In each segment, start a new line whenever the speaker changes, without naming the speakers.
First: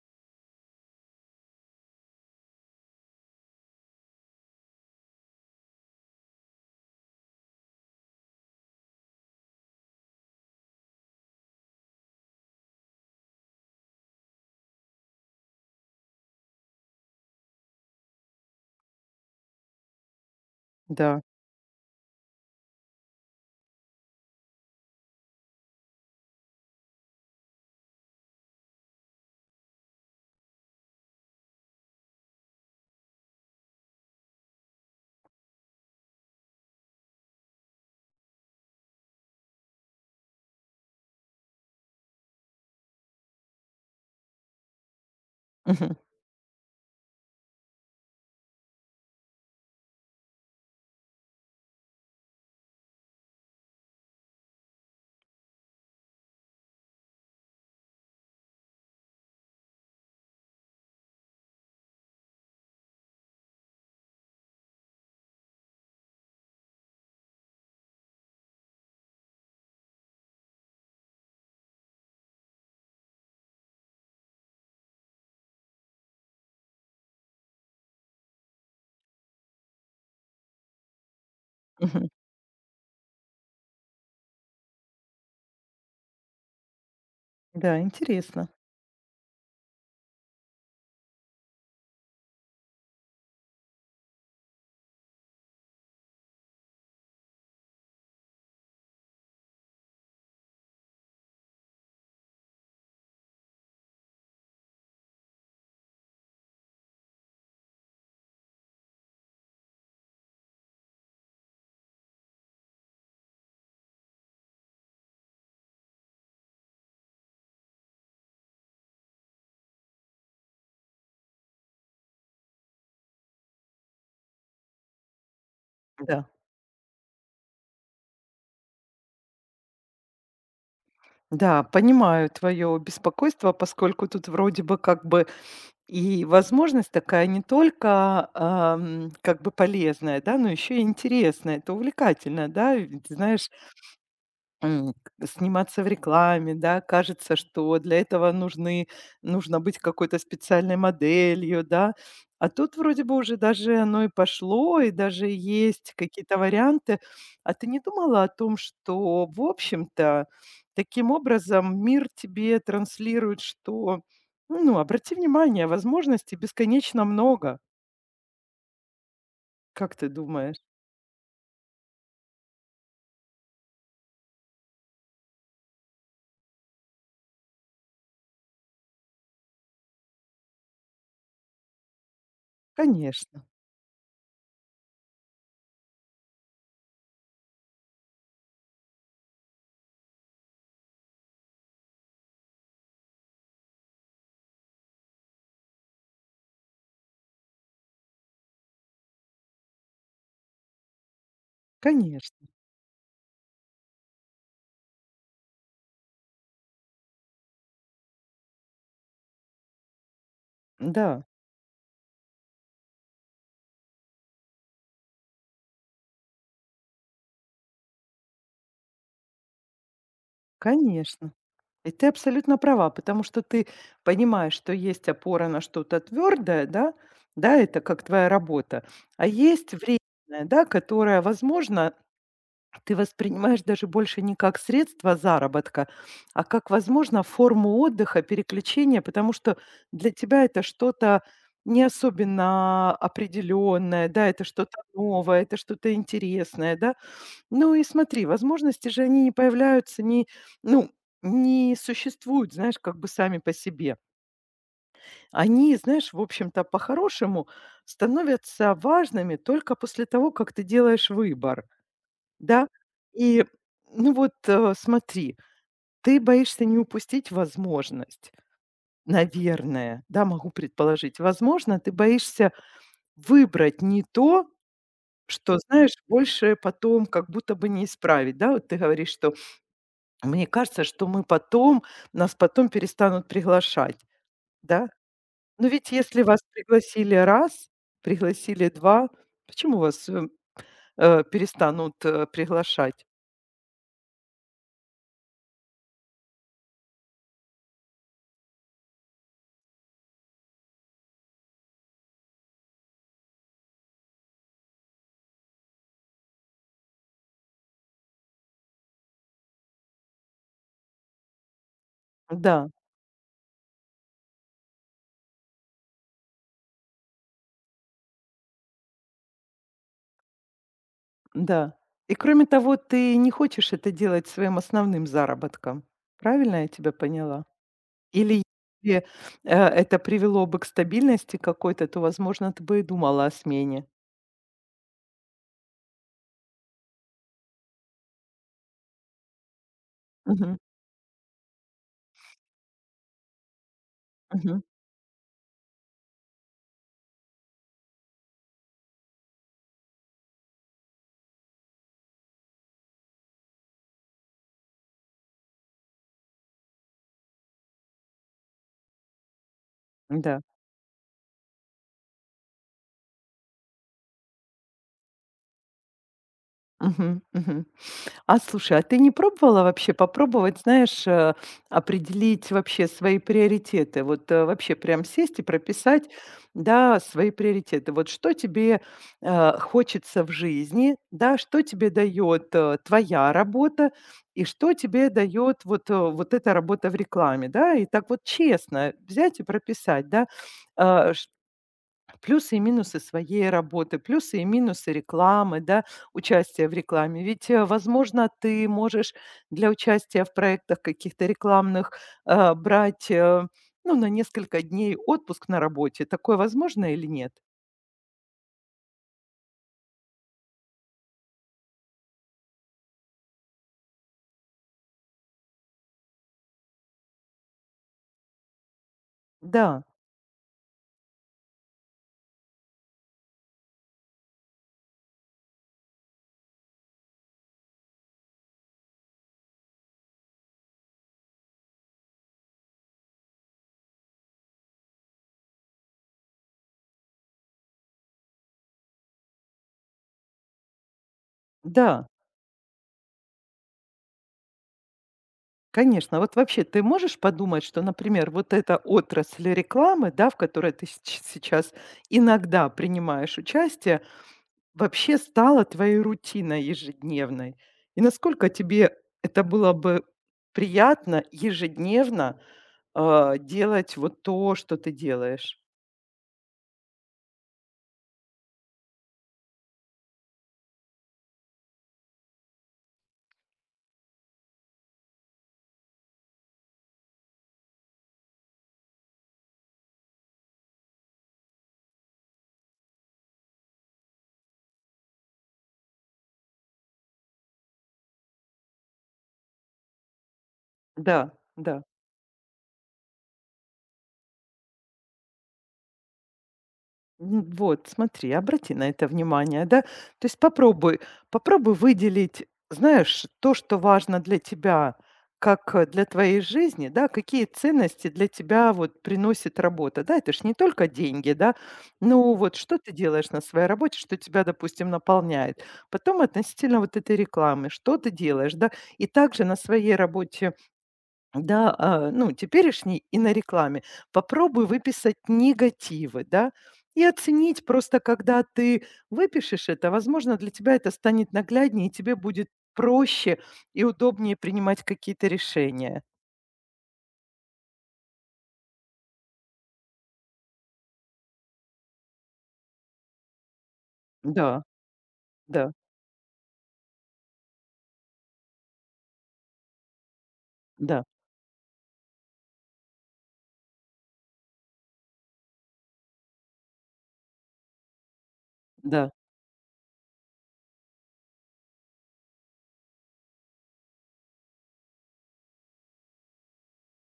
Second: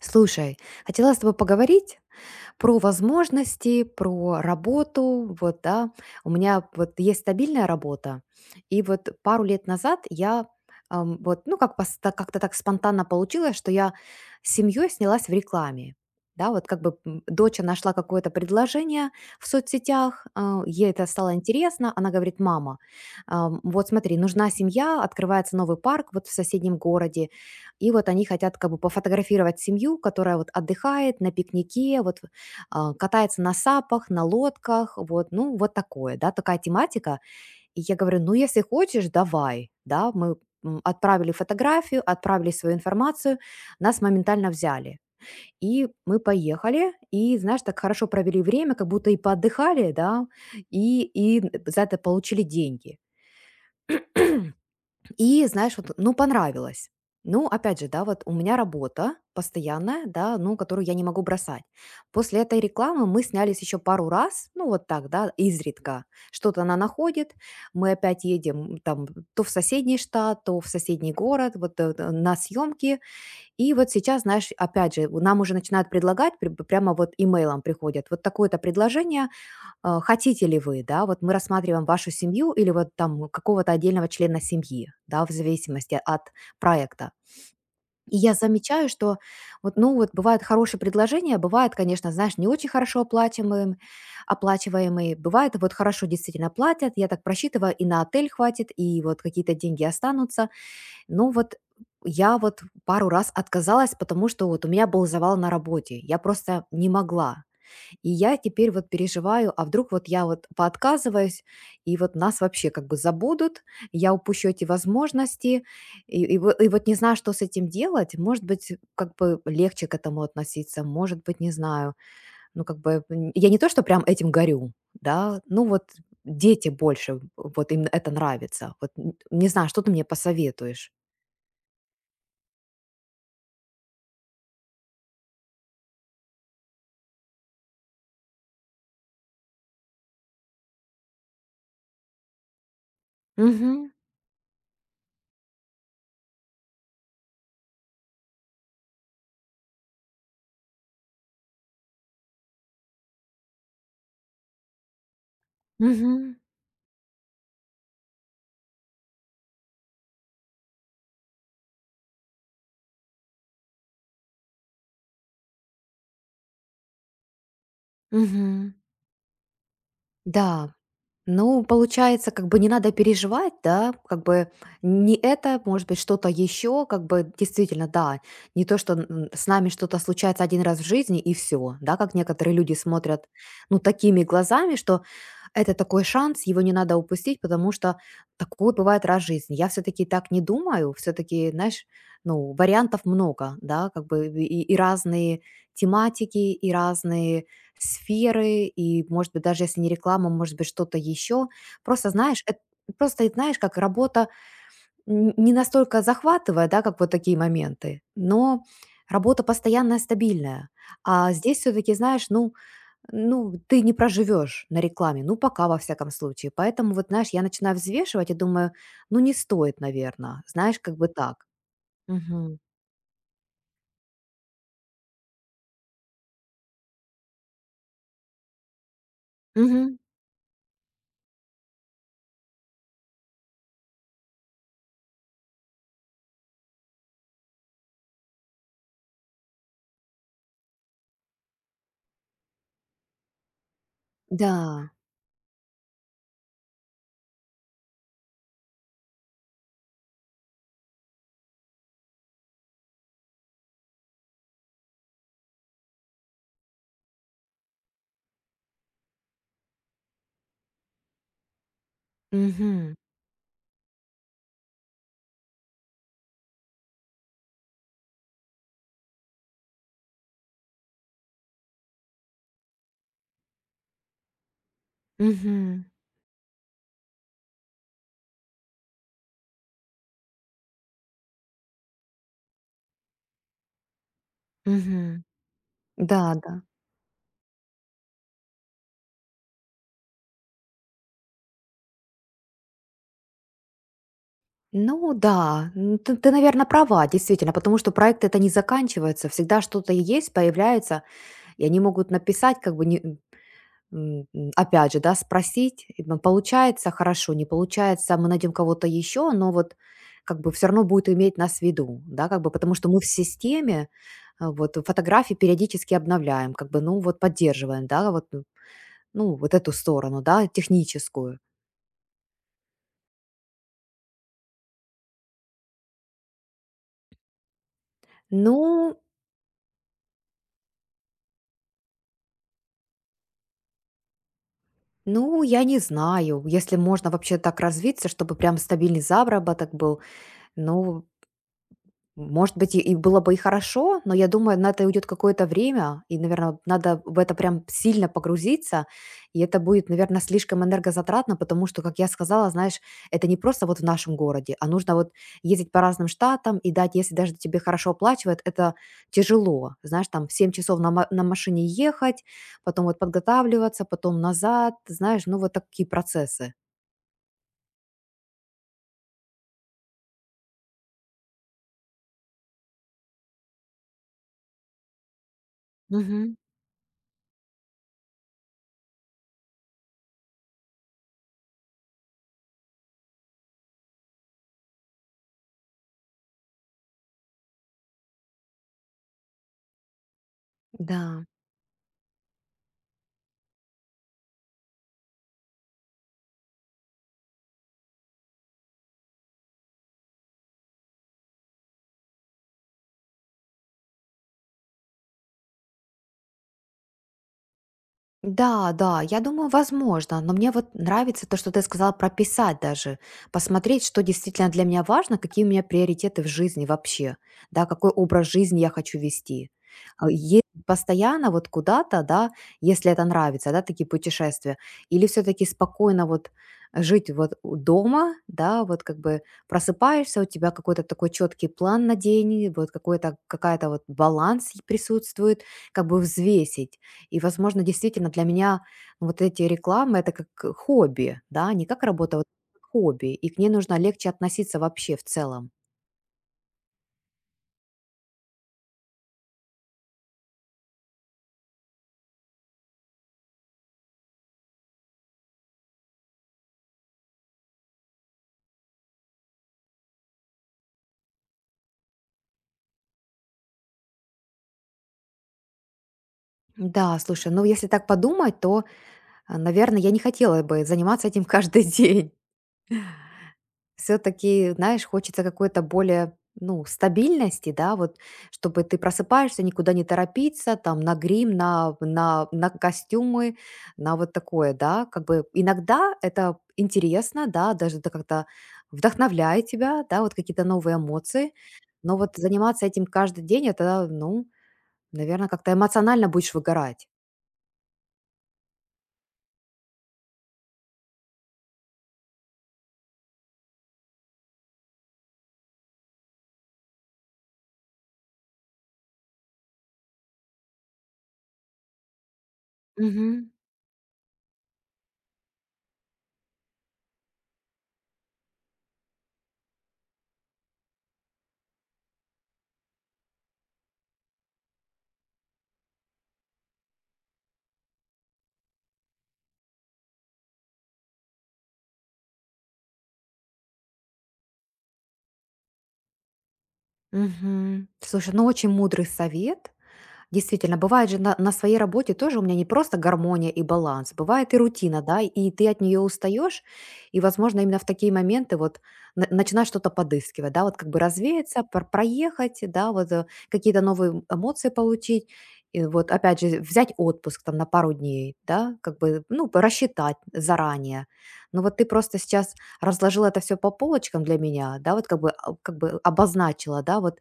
Слушай, хотела с тобой поговорить про возможности, про работу, вот, да. У меня вот есть стабильная работа, и вот пару лет назад я, вот, ну, как-то так спонтанно получилось, что я с семьей снялась в рекламе. Да, вот как бы дочь нашла какое-то предложение в соцсетях, а, ей это
Да.
стало интересно, она говорит, мама, вот смотри, нужна семья, открывается новый парк вот в соседнем городе, и вот они хотят как бы пофотографировать семью, которая вот отдыхает на пикнике, вот а, катается на сапах, на лодках, вот, ну, вот такое, да, такая тематика. И я говорю, ну, если хочешь, давай, да, мы отправили фотографию, отправили свою информацию, нас моментально взяли. И
Мгм.
мы поехали, и, знаешь, так хорошо провели время, как будто и поотдыхали, да, и за это получили деньги. И знаешь, вот, ну, понравилось. Ну, опять же, да, вот у меня работа постоянная, да, ну, которую я не могу бросать. После этой рекламы мы снялись еще пару раз, ну, вот так, да, изредка. Что-то она находит, мы опять едем там то в соседний штат, то в соседний город, вот на съемки. И вот сейчас, знаешь, опять же, нам уже начинают предлагать, прямо вот имейлом приходят, вот такое-то предложение, хотите ли вы, да, вот мы рассматриваем
Мгм.
вашу семью или вот там какого-то отдельного члена семьи, да, в зависимости от проекта.
Да,
И я
интересно.
замечаю, что вот, ну, вот бывают хорошие предложения, бывают, конечно, знаешь, не очень хорошо оплачиваемые, бывает вот хорошо действительно платят, я так просчитываю, и на отель хватит, и вот какие-то деньги останутся. Ну, вот я вот пару раз отказалась, потому что вот у меня был завал на работе, я просто не могла, и я теперь вот переживаю, а вдруг вот я вот поотказываюсь, и вот нас вообще как бы забудут, я упущу эти возможности, и вот не знаю, что с этим делать. Может быть, как бы легче к этому относиться, может быть, не знаю. Ну, как бы я не то, что прям этим горю, да, ну вот
Да.
дети больше, вот им это нравится. Вот не знаю, что ты мне посоветуешь.
Да, понимаю твое беспокойство, поскольку тут вроде бы как бы и возможность такая не только как бы полезная, да, но еще и интересная, это увлекательно, да. Ведь, знаешь,
Угу,
М, к сниматься в рекламе, да, кажется, что для этого нужны нужно быть какой-то специальной моделью, да. А тут вроде бы уже даже оно и пошло, и даже есть
угу,
какие-то варианты. А ты не думала о том, что, в общем-то, таким образом мир тебе транслирует, что, ну, обрати внимание, возможностей бесконечно много.
угу.
Как ты думаешь?
Да, ну, получается, как бы не надо переживать, да, как бы не это, может быть, что-то еще, как бы действительно, да, не то, что с нами что-то случается один раз в жизни и все, да, как некоторые люди смотрят,
Конечно,
ну, такими глазами, что это такой шанс, его не надо упустить, потому что такое бывает раз в жизни. Я все-таки так не думаю, все-таки, знаешь, ну, вариантов много, да, как бы и разные тематики, и разные сферы, и, может быть, даже если не реклама, может быть, что-то еще. Просто, знаешь,
конечно,
эт просто, знаешь, как работа н не настолько захватывает, да, как вот такие моменты, но работа постоянная, стабильная.
да,
А здесь все-таки, знаешь, ну, ты не проживешь на рекламе, ну, пока, во всяком случае. Поэтому, вот, знаешь, я начинаю взвешивать и думаю, ну, не стоит, наверно. Знаешь, как бы
конечно.
так.
И ты
Мгм.
абсолютно права, потому что ты понимаешь, что есть опора на что-то твердое, да, да, это как твоя работа, а есть
Мгм.
временное, да, которое, возможно, ты воспринимаешь даже больше не как средство заработка, а как, возможно, форму отдыха, переключения, потому что для тебя это что-то не особенно определенное, да, это что-то
Да.
новое, это что-то интересное, да, ну и смотри, возможности же они не появляются, не, ну, не существуют, знаешь, как бы сами по себе. Они, знаешь, в общем-то, по-хорошему становятся важными только после того, как ты делаешь выбор, да?
Мгм.
И, ну вот, смотри, ты боишься не упустить возможность, наверное, да, могу предположить. Возможно, ты боишься выбрать не то, что,
Мгм.
знаешь, больше потом как будто бы не исправить, да? Вот ты говоришь, что мне кажется, что мы потом нас потом перестанут приглашать, да?
Мгм.
Но ведь
Да,
если вас
да.
пригласили раз, пригласили 2, почему вас перестанут, э, приглашать?
Ну да, ты, наверное, права, действительно, потому что проект это не заканчивается, всегда что-то есть, появляется, и они могут написать, как бы, не, опять же, да, спросить, и, ну, получается хорошо, не получается, мы найдем кого-то еще, но вот как бы все равно будет иметь нас в виду, да, как бы,
Да,
потому что мы в системе, а, вот фотографии периодически обновляем, как бы, ну вот поддерживаем, да, вот, ну, вот эту сторону, да, техническую.
да. И кроме того, ты не хочешь это делать своим основным заработком. Правильно я тебя поняла? Или
Ну,
если, это привело бы к стабильности какой-то, то, возможно, ты бы и думала о смене.
Ну, я не знаю, если можно вообще так развиться, чтобы прям стабильный заработок был.
Мгм,
Ну, может быть, и было бы и хорошо, но я думаю,
мгм,
на это уйдет какое-то время, и, наверное, надо в это прям сильно погрузиться, и это будет, наверное, слишком энергозатратно, потому что, как я сказала, знаешь, это не просто вот в нашем городе, а нужно вот ездить по разным штатам, и дать, если даже тебе хорошо оплачивают, это тяжело, знаешь, там
да,
7 часов на машине ехать, потом вот подготавливаться, потом назад, знаешь, ну вот такие процессы.
мгм, мгм. А слушай, а ты не пробовала вообще попробовать, знаешь, определить вообще свои приоритеты? Вот вообще прям сесть и прописать,
Мгм.
да, свои приоритеты. Вот что тебе хочется в жизни, да, что тебе дает твоя работа и что тебе дает вот эта работа в рекламе, да, и так вот честно взять и прописать, да, Э,
Да.
Плюсы и минусы своей работы, плюсы и минусы рекламы, да, участия в рекламе. Ведь, возможно, ты можешь для участия в проектах каких-то рекламных, брать, ну, на несколько дней отпуск на работе. Такое возможно или нет?
Да, да, я думаю, возможно, но мне вот нравится то, что ты сказала прописать даже, посмотреть, что действительно для меня важно, какие у меня приоритеты в жизни вообще, да, какой образ жизни я хочу вести.
Да,
А, постоянно вот куда-то, да, если это нравится, да, такие путешествия, или все-таки спокойно вот жить вот у дома, да, вот как бы просыпаешься, у тебя какой-то такой четкий план на день, вот какой-то какая-то вот баланс и присутствует, как бы взвесить и, возможно, действительно для меня вот эти рекламы- это как хобби, да, не как
да,
работа, а вот как хобби, и к ней нужно легче относиться вообще в целом.
конечно. Вот вообще ты можешь подумать, что, например, вот эта отрасль рекламы, да, в которой ты сеч сейчас иногда принимаешь участие вообще стало твоей рутиной ежедневной? И насколько тебе это было бы приятно ежедневно, делать вот то, что ты делаешь?
Да, слушай, ну, если так подумать, то, наверное, я не хотела бы заниматься этим каждый день. Все таки знаешь, хочется какой-то более, ну, стабильности, да, вот, чтобы ты просыпаешься, никуда не торопиться, там, на грим, на костюмы, на вот такое, да, как бы. Иногда это интересно, да, даже это как-то вдохновляет тебя, да, вот какие-то новые
Да,
эмоции.
да.
Но вот заниматься этим каждый день- это, ну, наверное, как-то эмоционально будешь выгорать.
Ну вот, смотри, обрати на это внимание, да. То есть попробуй выделить, знаешь, то, что важно для тебя, как для твоей жизни, да, какие ценности для тебя вот приносит работа, да, это ж не только деньги, да, ну вот что ты
Мгм.
делаешь на своей работе, что тебя, допустим, наполняет. Потом относительно вот этой рекламы, что ты делаешь, да, и также на своей работе да, ну, теперешней и на рекламе. Попробуй выписать негативы, да, и оценить просто, когда ты выпишешь это, возможно, для тебя это станет нагляднее, и тебе будет проще и удобнее принимать какие-то решения.
Мгм. Слушай, ну, очень мудрый совет. Действительно, бывает же на своей работе тоже у меня не просто гармония и баланс, бывает и
Да,
рутина, да, и ты от
да,
нее устаешь, и, возможно, именно в такие моменты вот начинаешь что-то подыскивать, да, вот как бы
да,
развеяться, проехать, да, вот какие-то новые эмоции получить, и вот опять же взять отпуск там на пару дней, да, как бы,
да,
ну, рассчитать заранее. Но вот ты просто сейчас разложила это все по полочкам для меня, да, вот как бы, а, как бы обозначила, да, вот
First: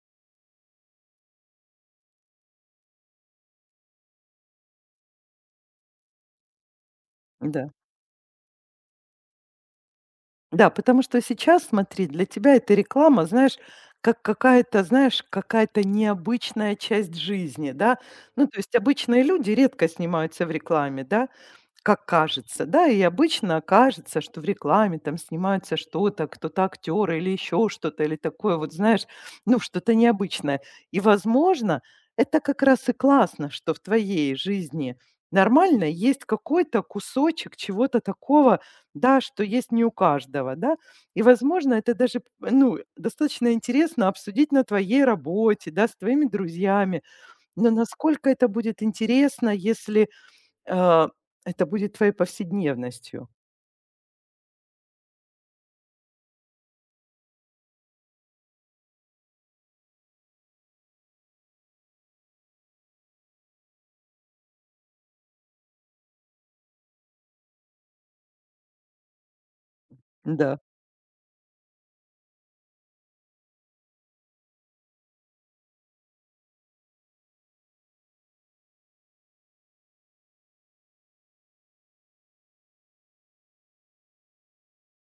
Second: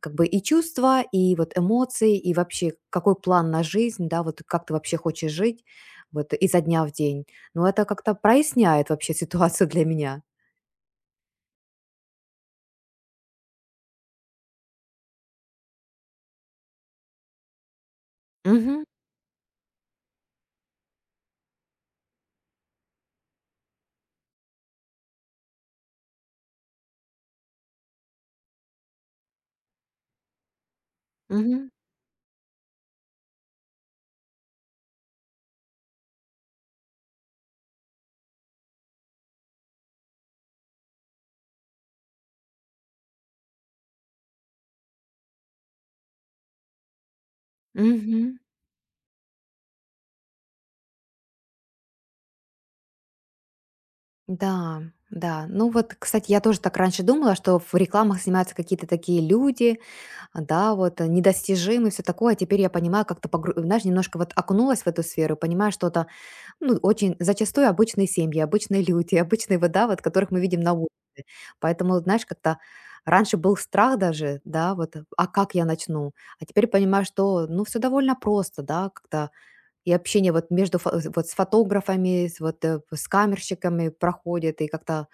как бы и чувства, и вот эмоции, и вообще какой план на жизнь, да, вот как ты вообще хочешь жить вот изо дня в день. Но
да.
это как-то проясняет вообще ситуацию для меня.
Да, потому что сейчас, смотри, для тебя эта реклама, знаешь, как какая-то, знаешь, какая-то необычная часть жизни, да. Ну, то есть
Мгм,
обычные люди редко снимаются в рекламе, да, как кажется, да, и обычно кажется, что в рекламе там снимается что-то, кто-то актер или еще что-то, или такое вот, знаешь, ну, что-то необычное. И,
мгм,
возможно, это как раз и классно, что в твоей жизни нормально есть какой-то кусочек чего-то такого, да, что есть не у каждого, да. И, возможно, это даже, ну, достаточно интересно обсудить на твоей работе, да, с твоими друзьями. Но насколько
мгм.
это будет интересно, если, э, это будет твоей повседневностью?
Да, да. Ну вот, кстати, я тоже так раньше думала, что в рекламах снимаются какие-то такие люди, а, да, вот недостижимые, все такое. А теперь я понимаю, как-то, знаешь, немножко вот окунулась в эту сферу, понимаю, что это, ну, очень зачастую обычные семьи, обычные люди, обычные вот, да, вот которых мы
Да.
видим на улице. Поэтому, знаешь, как-то раньше был страх даже, да, вот, а как я начну? А теперь понимаю, что, ну, все довольно просто, да, как-то и общение вот между, вот с фотографами, с, вот, с камерщиками проходит, и как-то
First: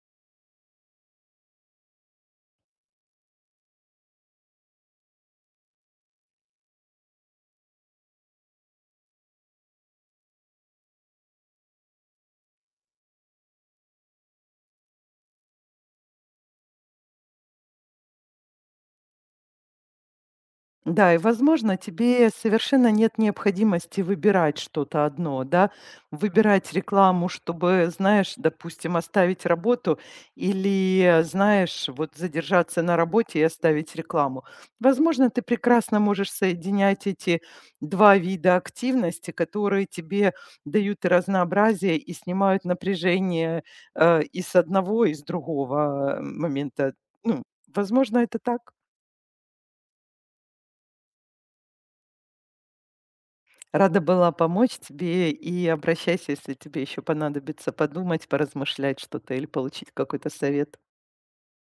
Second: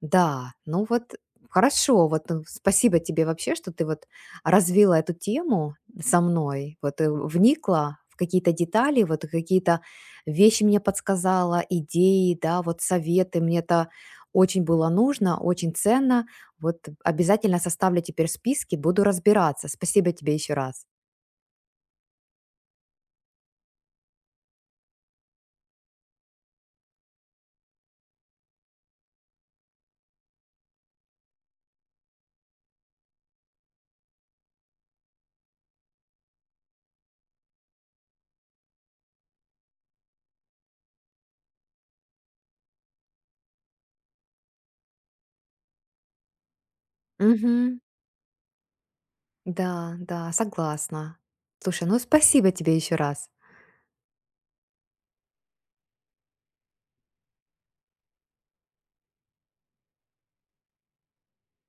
да, ну вот хорошо, вот спасибо тебе вообще, что ты вот развила эту тему со мной, вот вникла в какие-то детали, вот и какие-то вещи мне подсказала, идеи, да, вот советы, мне это очень было нужно, очень ценно, вот обязательно составлю теперь списки, буду разбираться, спасибо тебе еще раз.
Да, и, возможно, тебе совершенно нет необходимости выбирать что-то одно, да, выбирать рекламу, чтобы, знаешь, допустим, оставить работу или, знаешь, вот задержаться на работе и оставить рекламу. Возможно, ты прекрасно можешь соединять эти два вида активности, которые тебе дают и разнообразие, и снимают напряжение и с одного, и с другого момента. Ну,
Мгм.
возможно, это так.
Да, да, согласна. Слушай, ну спасибо тебе еще раз.
Рада была помочь тебе и обращайся, если тебе еще понадобится подумать, поразмышлять что-то или получить какой-то совет.